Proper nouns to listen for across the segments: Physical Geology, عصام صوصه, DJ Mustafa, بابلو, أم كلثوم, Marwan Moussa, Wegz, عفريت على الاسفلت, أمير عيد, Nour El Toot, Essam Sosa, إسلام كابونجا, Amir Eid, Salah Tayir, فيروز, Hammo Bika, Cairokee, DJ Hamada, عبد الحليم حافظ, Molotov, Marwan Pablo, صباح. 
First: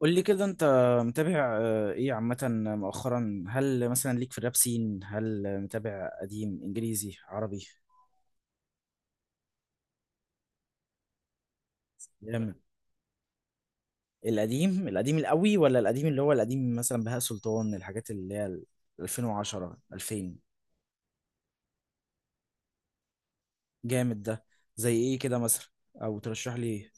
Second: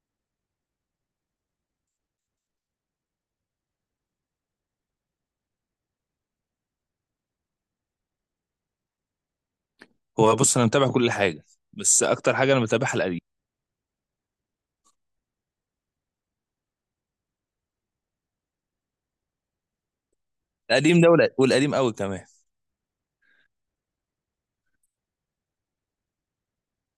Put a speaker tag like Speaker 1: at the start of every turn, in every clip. Speaker 1: قول لي كده، انت متابع، ايه عامة مؤخرا؟ هل مثلا ليك في الراب سين؟ هل متابع قديم؟ انجليزي، عربي؟
Speaker 2: هو بص انا متابع كل حاجه. بس اكتر حاجه
Speaker 1: جامد.
Speaker 2: انا متابعها القديم.
Speaker 1: القديم، القديم القوي ولا القديم اللي هو القديم مثلا بهاء سلطان، الحاجات اللي هي ال 2010 2000.
Speaker 2: القديم ده والقديم قوي كمان.
Speaker 1: جامد ده. زي ايه كده مثلا؟ او ترشح لي ايه؟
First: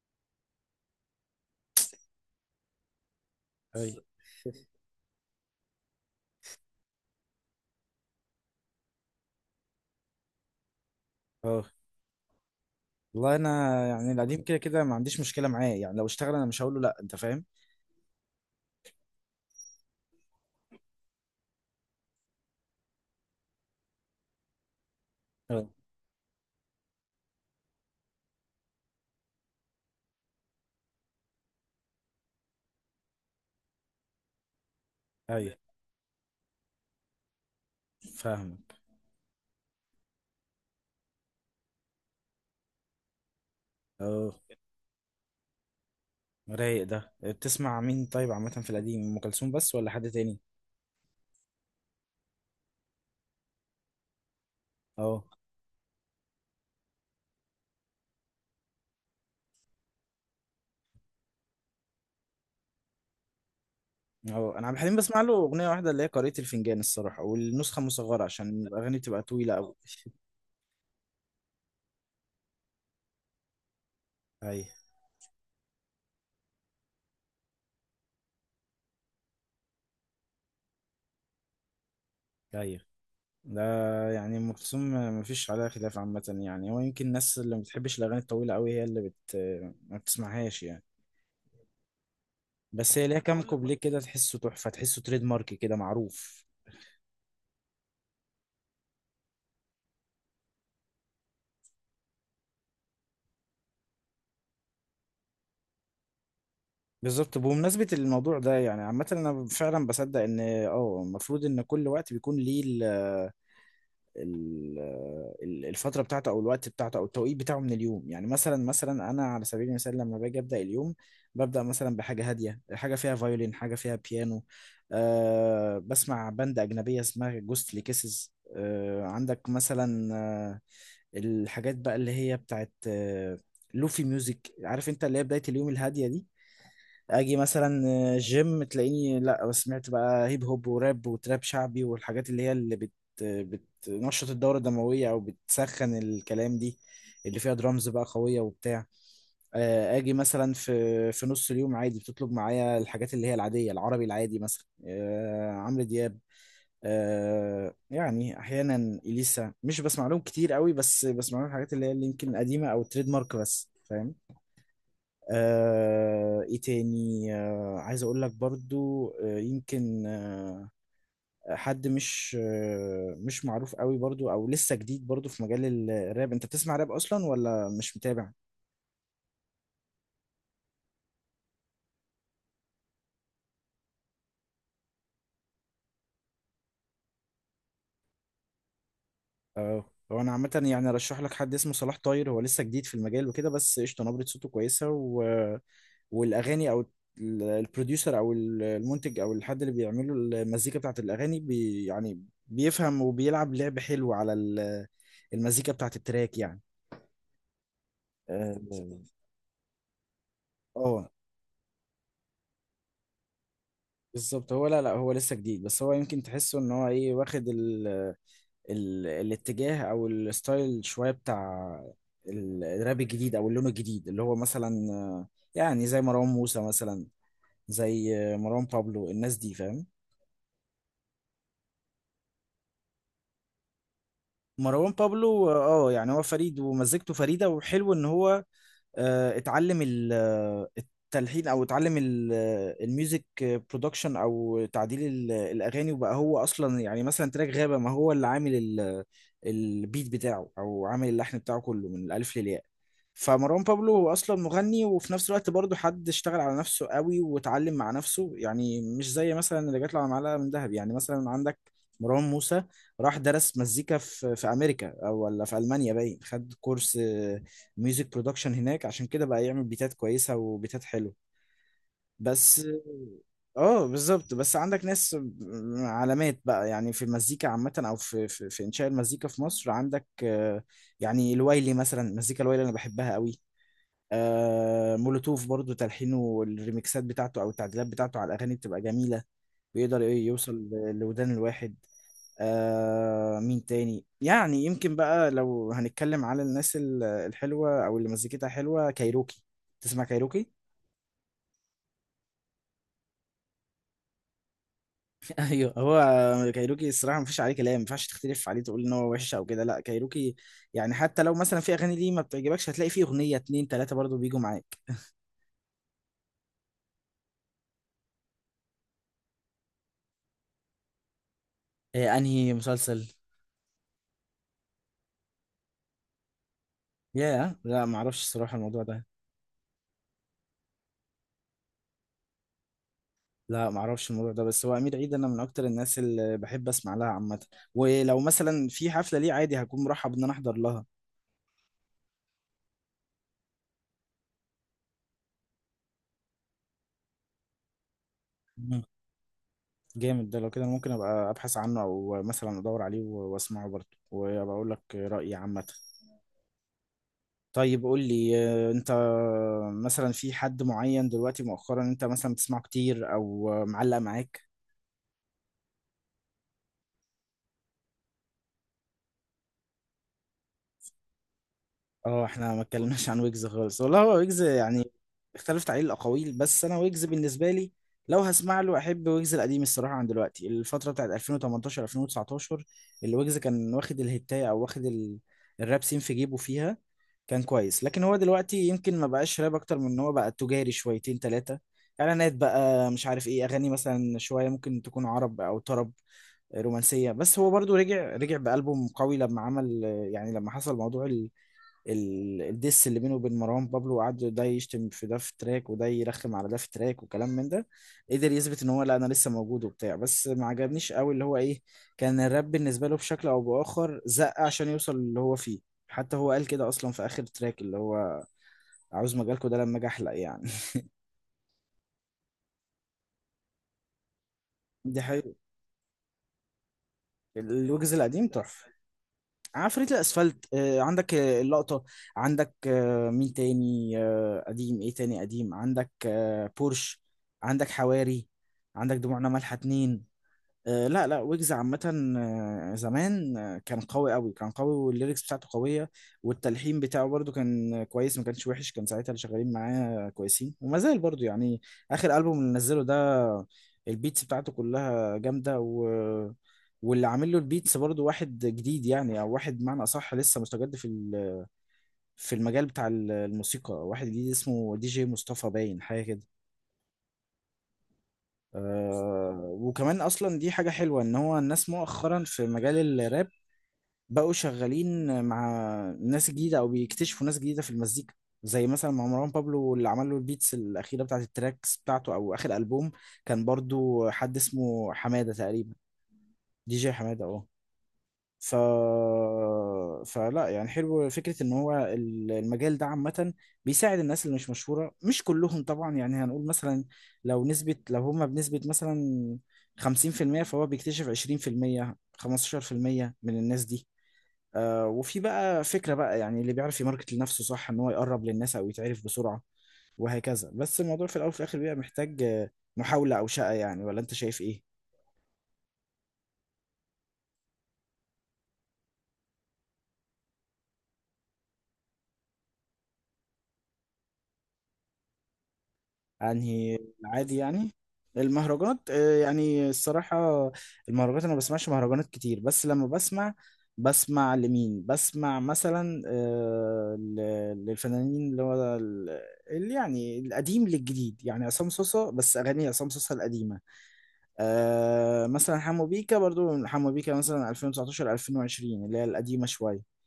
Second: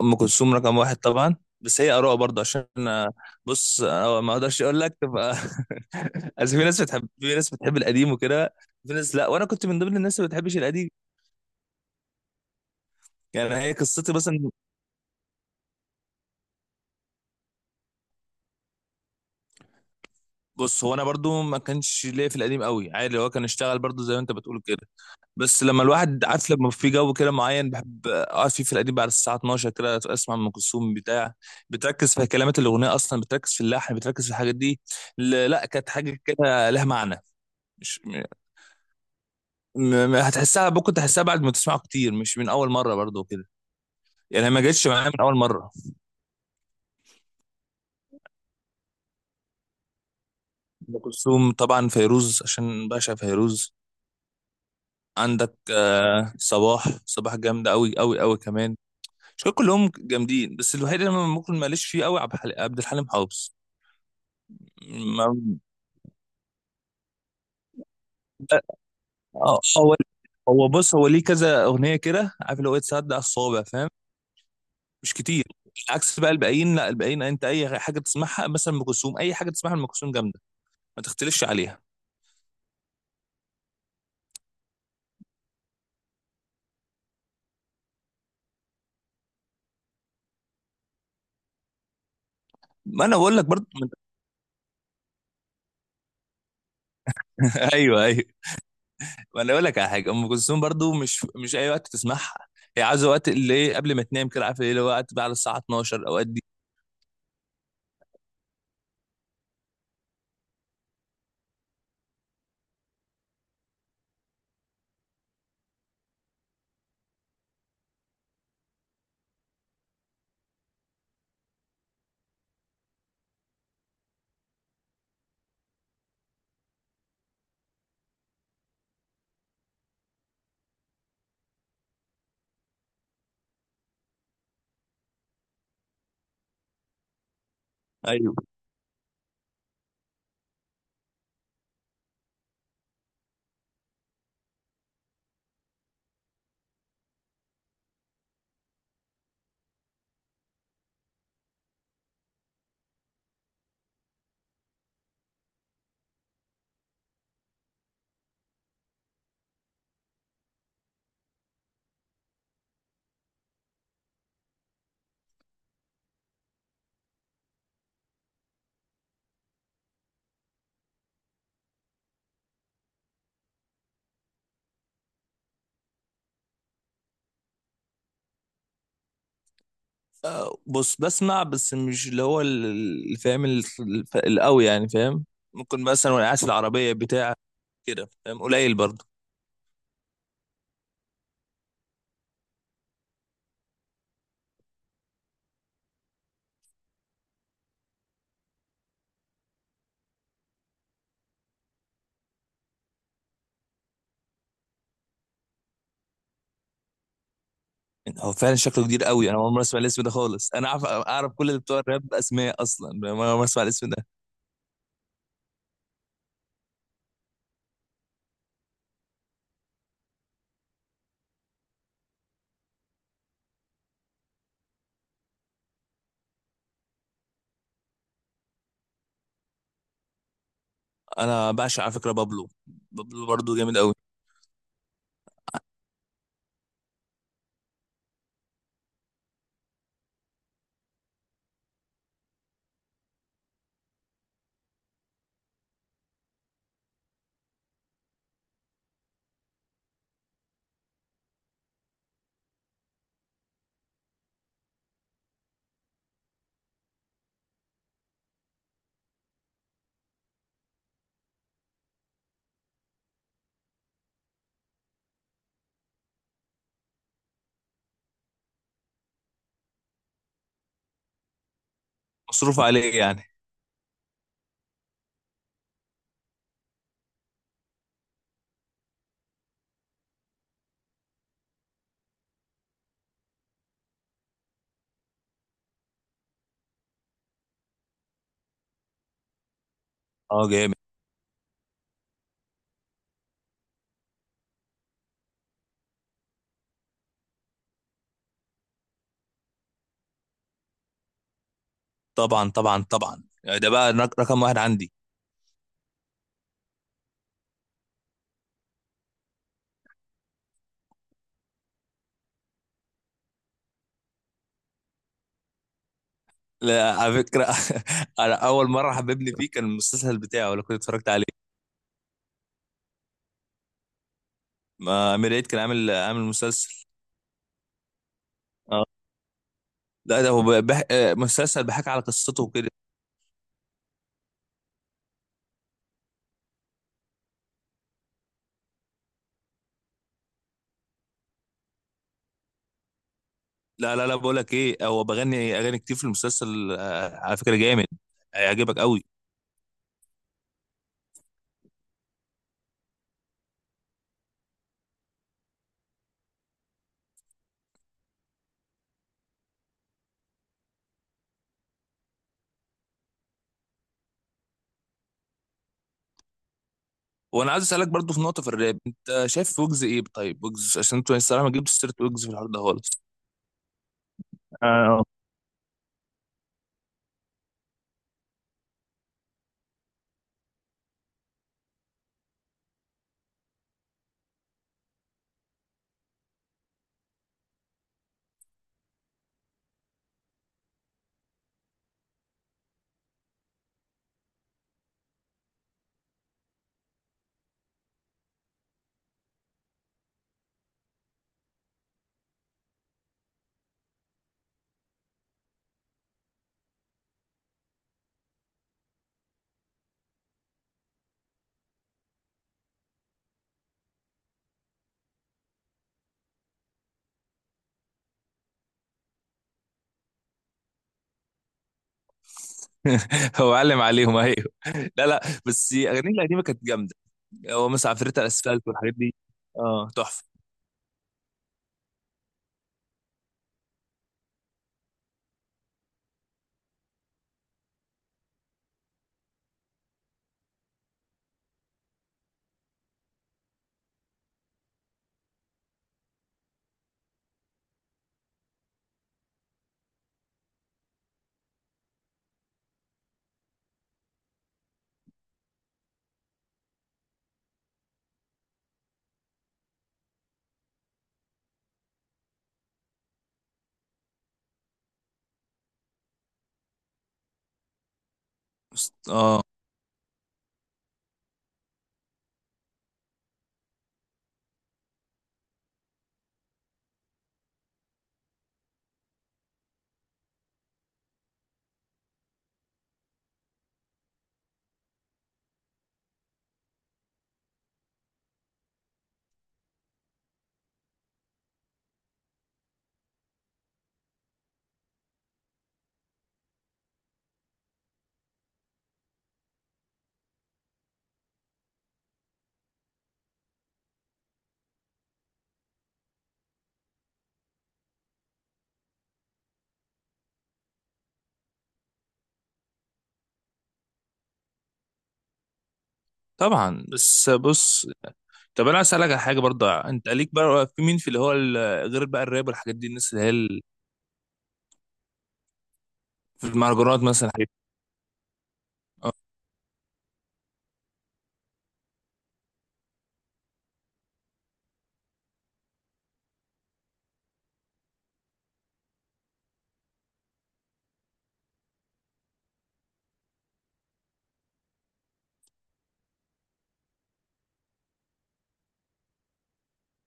Speaker 2: ام كلثوم رقم واحد طبعا، بس هي اراء برضه عشان بص
Speaker 1: اي.
Speaker 2: أنا ما اقدرش اقول لك تبقى. اصل في ناس بتحب، في ناس بتحب القديم وكده، في ناس لا، وانا كنت من ضمن الناس اللي ما بتحبش القديم.
Speaker 1: اه، والله
Speaker 2: يعني هي
Speaker 1: انا يعني
Speaker 2: قصتي
Speaker 1: القديم
Speaker 2: مثلا.
Speaker 1: كده كده ما عنديش مشكلة معاه، يعني لو اشتغل انا مش هقول له لا. انت فاهم.
Speaker 2: بص هو انا برضو ما كانش ليا في القديم قوي، عادي هو كان اشتغل برضو زي ما انت بتقول كده.
Speaker 1: اه،
Speaker 2: بس لما الواحد عارف لما في جو كده معين بحب اقعد فيه في القديم بعد الساعه 12 كده، اسمع ام كلثوم بتاع. بتركز في كلمات الاغنيه اصلا، بتركز في اللحن، بتركز في الحاجات دي.
Speaker 1: ايوه،
Speaker 2: لا، كانت حاجه كده لها معنى، مش
Speaker 1: فاهمك.
Speaker 2: هتحسها. ممكن تحسها بعد ما تسمعه كتير، مش من اول مره برضو كده.
Speaker 1: اه،
Speaker 2: يعني ما جتش معايا من اول مره.
Speaker 1: رايق ده. بتسمع مين طيب عامة في القديم؟ أم كلثوم بس ولا حد تاني؟
Speaker 2: ام كلثوم طبعا، فيروز عشان بعشق فيروز.
Speaker 1: اه،
Speaker 2: عندك آه، صباح. صباح جامدة أوي أوي أوي كمان. مش كلهم جامدين، بس الوحيد اللي أنا ممكن ماليش فيه أوي عبد الحليم. حافظ.
Speaker 1: اه، أنا عبد الحليم بسمع له
Speaker 2: ما-
Speaker 1: أغنية واحدة، اللي هي قارئة الفنجان الصراحة، والنسخة مصغرة عشان الأغاني بتبقى طويلة
Speaker 2: آه،
Speaker 1: أوي.
Speaker 2: هو بص، هو ليه كذا اغنيه كده، عارف اللي هو إيه، تصدق الصوابع، فاهم؟
Speaker 1: أيوه،
Speaker 2: مش كتير. عكس بقى الباقيين، لا الباقيين انت اي حاجه تسمعها مثلا ام كلثوم، اي حاجه تسمعها ام كلثوم جامده، ما تختلفش عليها.
Speaker 1: أيوه. ده يعني أم كلثوم مفيش عليها خلاف عامة، يعني هو يمكن الناس اللي ما بتحبش الأغاني الطويلة أوي هي اللي ما بتسمعهاش يعني. بس
Speaker 2: ما
Speaker 1: هي
Speaker 2: انا
Speaker 1: ليها كام،
Speaker 2: بقول
Speaker 1: اقول
Speaker 2: لك
Speaker 1: لك،
Speaker 2: برضو.
Speaker 1: كوبليه كده تحسه تحفة، تحسه تريد مارك كده معروف.
Speaker 2: ايوه ايوه، ما انا اقول لك على حاجه، ام كلثوم برضو مش اي وقت تسمعها. هي عايزه وقت اللي إيه، قبل ما تنام كده، عارف ايه، اللي هو وقت بقى على الساعه 12، اوقات دي.
Speaker 1: بالظبط. بمناسبة الموضوع ده يعني عامة أنا فعلا بصدق إن المفروض إن كل وقت بيكون ليه ال- الفترة بتاعته أو الوقت بتاعته أو التوقيت بتاعه من اليوم. يعني مثلا أنا على سبيل المثال لما باجي أبدأ اليوم، ببدأ مثلا بحاجة هادية، حاجة فيها فيولين، حاجة فيها بيانو. بسمع باند أجنبية اسمها جوستلي كيسز. عندك مثلا الحاجات بقى اللي هي بتاعت لوفي ميوزك، عارف انت، اللي هي بداية اليوم الهادية دي. اجي مثلا
Speaker 2: ايوه
Speaker 1: جيم تلاقيني لا، سمعت بقى هيب هوب وراب وتراب شعبي والحاجات اللي هي اللي بتنشط الدورة الدموية او بتسخن الكلام، دي اللي فيها درامز بقى قوية وبتاع. اجي مثلا في نص اليوم عادي بتطلب معايا الحاجات اللي هي العادية، العربي العادي مثلا عمرو دياب، يعني احيانا اليسا، مش بسمع لهم كتير قوي بس بسمع لهم الحاجات اللي هي اللي يمكن قديمة او تريد مارك بس، فاهم. ايه تاني؟ عايز اقول لك برضو يمكن حد مش مش معروف قوي برضو، او لسه جديد برضو في مجال الراب. انت بتسمع راب اصلا ولا مش متابع؟
Speaker 2: آه، بص بسمع بس مش اللي هو اللي فاهم القوي، يعني فاهم. ممكن مثلا وانا قاعد في العربيه بتاع كده، فاهم قليل برضه.
Speaker 1: اه، هو انا عامه يعني ارشح لك حد اسمه صلاح طاير. هو لسه جديد في المجال وكده بس قشطه، نبره صوته كويسه، و... والاغاني، او البروديوسر، او المنتج، او الحد اللي بيعمله المزيكا بتاعت الاغاني، بي يعني بيفهم وبيلعب لعب حلو على المزيكا بتاعت التراك يعني.
Speaker 2: يعني هو
Speaker 1: اه،
Speaker 2: فعلا شكله كبير قوي، انا اول مره اسمع الاسم ده خالص، انا اعرف
Speaker 1: آه،
Speaker 2: اعرف كل اللي بتوع الراب اسماء اصلا، فاهم؟ انا اول مره اسمع الاسم ده.
Speaker 1: بالظبط. هو لا، لا، هو لسه جديد بس هو يمكن تحسه ان هو ايه، واخد ال الاتجاه او الستايل شويه بتاع الراب الجديد، او اللون الجديد اللي هو مثلا، يعني زي مروان موسى مثلا، زي مروان بابلو، الناس دي، فاهم.
Speaker 2: انا بعشق على فكره بابلو، بابلو برضه جامد قوي.
Speaker 1: مروان بابلو، اه. يعني هو فريد ومزجته فريده، وحلو ان هو اتعلم التلحين، او اتعلم الميوزك برودكشن، او تعديل الاغاني، وبقى هو اصلا يعني مثلا تراك غابة، ما هو اللي عامل البيت بتاعه او عامل اللحن بتاعه كله من الالف للياء. فمروان بابلو هو اصلا مغني، وفي نفس الوقت برضه حد اشتغل على نفسه قوي واتعلم مع نفسه، يعني مش زي مثلا اللي جات له على معلقه من ذهب. يعني مثلا عندك مروان موسى، راح درس مزيكا في امريكا او ولا في المانيا باين، خد كورس ميوزك برودكشن هناك، عشان كده بقى يعمل بيتات كويسة وبيتات حلوة
Speaker 2: مصروف
Speaker 1: بس.
Speaker 2: عليه يعني.
Speaker 1: اه، بالظبط. بس عندك ناس علامات بقى يعني في المزيكا عامة، او في في انشاء المزيكا في مصر، عندك يعني الوايلي مثلا، المزيكا الوايلي انا بحبها قوي. مولوتوف برضو تلحينه والريميكسات بتاعته او التعديلات بتاعته على الاغاني بتبقى جميلة، بيقدر إيه
Speaker 2: اه
Speaker 1: يوصل
Speaker 2: جامد.
Speaker 1: لودان الواحد. مين تاني؟ يعني يمكن بقى لو هنتكلم على الناس الحلوة أو اللي مزيكتها حلوة، كايروكي. تسمع كايروكي؟
Speaker 2: طبعا طبعا طبعا، يعني ده بقى رقم واحد عندي.
Speaker 1: ايوه. هو كايروكي الصراحة مفيش عليه كلام، مينفعش تختلف عليه تقول إن هو وحش أو كده، لا كايروكي، يعني حتى لو مثلا في أغاني ليه ما بتعجبكش، هتلاقي فيه أغنية اتنين تلاتة برضو بيجوا معاك.
Speaker 2: لا على فكره، انا اول مره حببني فيه كان المسلسل بتاعه، لو كنت اتفرجت عليه.
Speaker 1: إيه، انهي مسلسل؟
Speaker 2: امير عيد كان عامل مسلسل.
Speaker 1: ياه، لا معرفش الصراحة الموضوع
Speaker 2: اه
Speaker 1: ده.
Speaker 2: لا، ده هو آه، مسلسل بحكي على قصته وكده.
Speaker 1: لا معرفش الموضوع ده، بس هو أمير عيد أنا من أكتر الناس اللي بحب أسمع لها عامة، ولو مثلا في حفلة ليه عادي هكون مرحب إن أنا أحضر
Speaker 2: لا لا لا، بقول لك ايه، هو بغني اغاني كتير في المسلسل، آه، على فكره جامد، هيعجبك
Speaker 1: لها.
Speaker 2: قوي.
Speaker 1: جامد ده. لو كده ممكن ابقى ابحث عنه او مثلا ادور عليه واسمعه برضه وابقى اقول لك رايي عامه. طيب قول لي، انت مثلا في حد معين دلوقتي مؤخرا انت مثلا بتسمعه كتير او معلق معاك؟
Speaker 2: وانا عايز اسالك برضو في نقطه في الراب، انت شايف ويجز ايه؟ طيب ويجز عشان انتوا الصراحه ما جبتوا سيره
Speaker 1: اه،
Speaker 2: ويجز في الحوار
Speaker 1: احنا
Speaker 2: ده
Speaker 1: ما
Speaker 2: خالص.
Speaker 1: اتكلمناش عن ويجز خالص والله. هو ويجز يعني،
Speaker 2: اه
Speaker 1: اختلفت عليه الاقاويل بس انا ويجز بالنسبه لي، لو هسمع له احب ويجز القديم الصراحه عن دلوقتي، الفتره بتاعت 2018 2019 اللي ويجز كان واخد الهتايه، او واخد الراب سين في جيبه فيها كان كويس. لكن هو دلوقتي يمكن ما بقاش راب، اكتر من ان هو بقى تجاري شويتين ثلاثه، اعلانات بقى، مش عارف ايه، اغاني مثلا شويه ممكن تكون عرب او طرب رومانسيه. بس هو برضو رجع بألبوم قوي لما عمل، يعني لما حصل موضوع الدس اللي بينه وبين مروان بابلو، وقعدوا ده يشتم في ده في تراك وده يرخم على ده في تراك وكلام من ده، قدر يثبت ان هو لا، انا لسه موجود وبتاع. بس ما عجبنيش قوي اللي هو ايه، كان الراب بالنسبه له بشكل او باخر زق عشان يوصل اللي هو فيه. حتى هو قال كده اصلا في اخر تراك، اللي هو عاوز مجالكوا ده لما اجي احلق يعني.
Speaker 2: هو علم عليهم، ايوه.
Speaker 1: دي
Speaker 2: لا لا،
Speaker 1: حقيقة.
Speaker 2: بس اغانيه القديمه كانت جامده. هو مثلا
Speaker 1: الويجز
Speaker 2: عفريت
Speaker 1: القديم
Speaker 2: على الاسفلت
Speaker 1: تحفه.
Speaker 2: والحاجات دي. اه
Speaker 1: عفريت
Speaker 2: تحفه.
Speaker 1: الاسفلت، عندك اللقطه، عندك مين تاني؟ قديم ايه تاني قديم؟ عندك بورش، عندك حواري، عندك دموعنا مالحه اتنين. لا، لا، ويجز عامة زمان كان قوي، قوي كان قوي، والليركس بتاعته قوية، والتلحين بتاعه برضو كان كويس، ما كانش وحش، كان ساعتها اللي شغالين معاه كويسين، وما زال برضو يعني. آخر ألبوم اللي نزله ده البيتس بتاعته كلها جامدة، و... واللي عامل له البيتس برضو واحد جديد يعني، أو واحد بمعنى أصح لسه مستجد في في المجال بتاع الموسيقى، واحد جديد اسمه دي جي مصطفى باين، حاجة كده.
Speaker 2: بس- اه
Speaker 1: وكمان اصلا دي حاجه حلوه ان هو الناس مؤخرا في مجال الراب بقوا شغالين مع ناس جديدة أو بيكتشفوا ناس جديدة في المزيكا، زي مثلا مع مروان بابلو اللي عمل له البيتس الأخيرة بتاعت التراكس بتاعته أو آخر ألبوم، كان برضو حد اسمه حمادة تقريبا، دي جي حمادة، اه. ف... فلا، يعني حلو فكرة إن هو المجال ده عامة بيساعد الناس اللي مش مشهورة، مش كلهم طبعا يعني، هنقول مثلا لو نسبة، لو هما بنسبة مثلا 50%، فهو بيكتشف 20%، 15% من الناس دي. وفي بقى فكرة بقى يعني اللي بيعرف يماركت لنفسه صح، ان هو يقرب للناس او يتعرف بسرعة وهكذا. بس الموضوع في الاول وفي الاخر بيبقى محتاج محاولة او شقة يعني. ولا انت شايف ايه؟
Speaker 2: طبعا، بس بص، طب انا عايز اسالك على حاجه برضه، انت ليك بقى في مين في اللي هو غير بقى الراب والحاجات دي، الناس اللي هي في
Speaker 1: انهي
Speaker 2: المهرجانات مثلا،
Speaker 1: العادي
Speaker 2: الحاجات دي.
Speaker 1: يعني المهرجانات؟
Speaker 2: آه.
Speaker 1: يعني الصراحة المهرجانات انا ما بسمعش مهرجانات كتير. بس لما بسمع، بسمع لمين؟ بسمع مثلا للفنانين اللي هو اللي يعني القديم للجديد، يعني عصام صوصة، بس اغاني عصام صوصة القديمة. مثلا حمو بيكا، برضو حمو بيكا مثلا 2019 2020 اللي هي القديمة شوية.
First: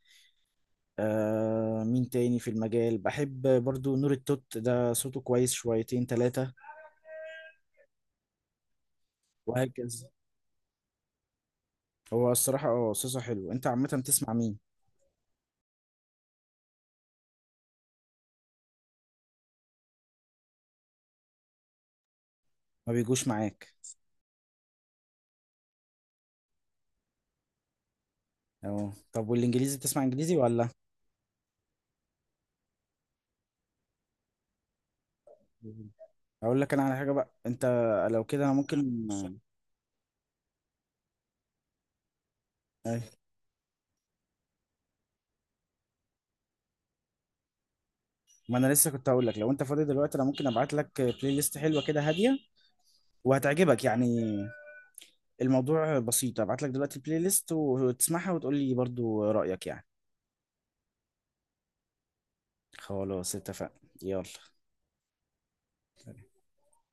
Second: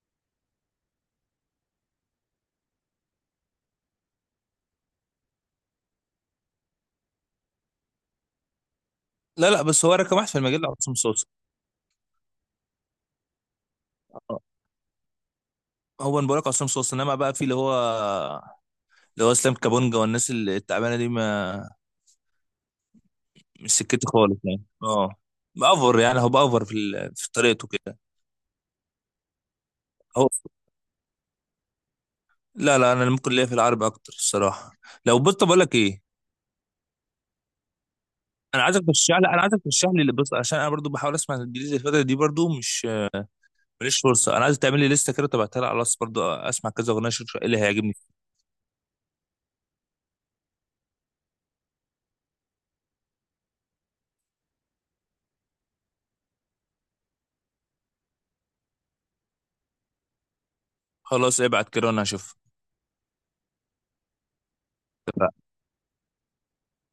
Speaker 1: مين تاني في المجال بحب برضو؟ نور التوت ده صوته كويس شويتين تلاتة
Speaker 2: لا لا، بس هو
Speaker 1: وهكذا.
Speaker 2: رقم واحد في المجال ده عصام صوصه.
Speaker 1: هو الصراحة اه صوته حلو. انت عامة بتسمع
Speaker 2: آه.
Speaker 1: مين؟
Speaker 2: هو انا بقول لك عصام صوصه، انما بقى في اللي هو اللي هو اسلام كابونجا والناس التعبانه دي، ما
Speaker 1: ما بيجوش
Speaker 2: مش
Speaker 1: معاك.
Speaker 2: سكتي خالص يعني. اه بأفر، يعني هو بأفر في في طريقته كده.
Speaker 1: اه، طب والانجليزي، بتسمع
Speaker 2: هو
Speaker 1: انجليزي ولا؟
Speaker 2: لا لا، انا ممكن ليا في العربي اكتر الصراحه. لو بص بقول لك ايه،
Speaker 1: اقول لك انا على حاجة بقى، انت لو كده انا
Speaker 2: انا عايزك
Speaker 1: ممكن.
Speaker 2: ترشح لي، انا عايزك ترشح لي بص عشان انا برضو بحاول اسمع الانجليزي الفتره دي برضو، مش
Speaker 1: أي.
Speaker 2: ماليش فرصه. انا عايز تعمل لي لسته كده، تبعتها لي على الواتس برضه، اسمع كذا اغنيه اشوف ايه اللي هيعجبني.
Speaker 1: ما انا لسه كنت هقول لك لو انت فاضي دلوقتي انا ممكن ابعت لك بلاي ليست حلوة كده، هادية وهتعجبك يعني. الموضوع بسيط، ابعت لك دلوقتي البلاي ليست وتسمعها وتقول لي برضو رأيك يعني.
Speaker 2: خلاص ابعت كده وانا هشوف.
Speaker 1: خلاص، اتفقنا، يلا.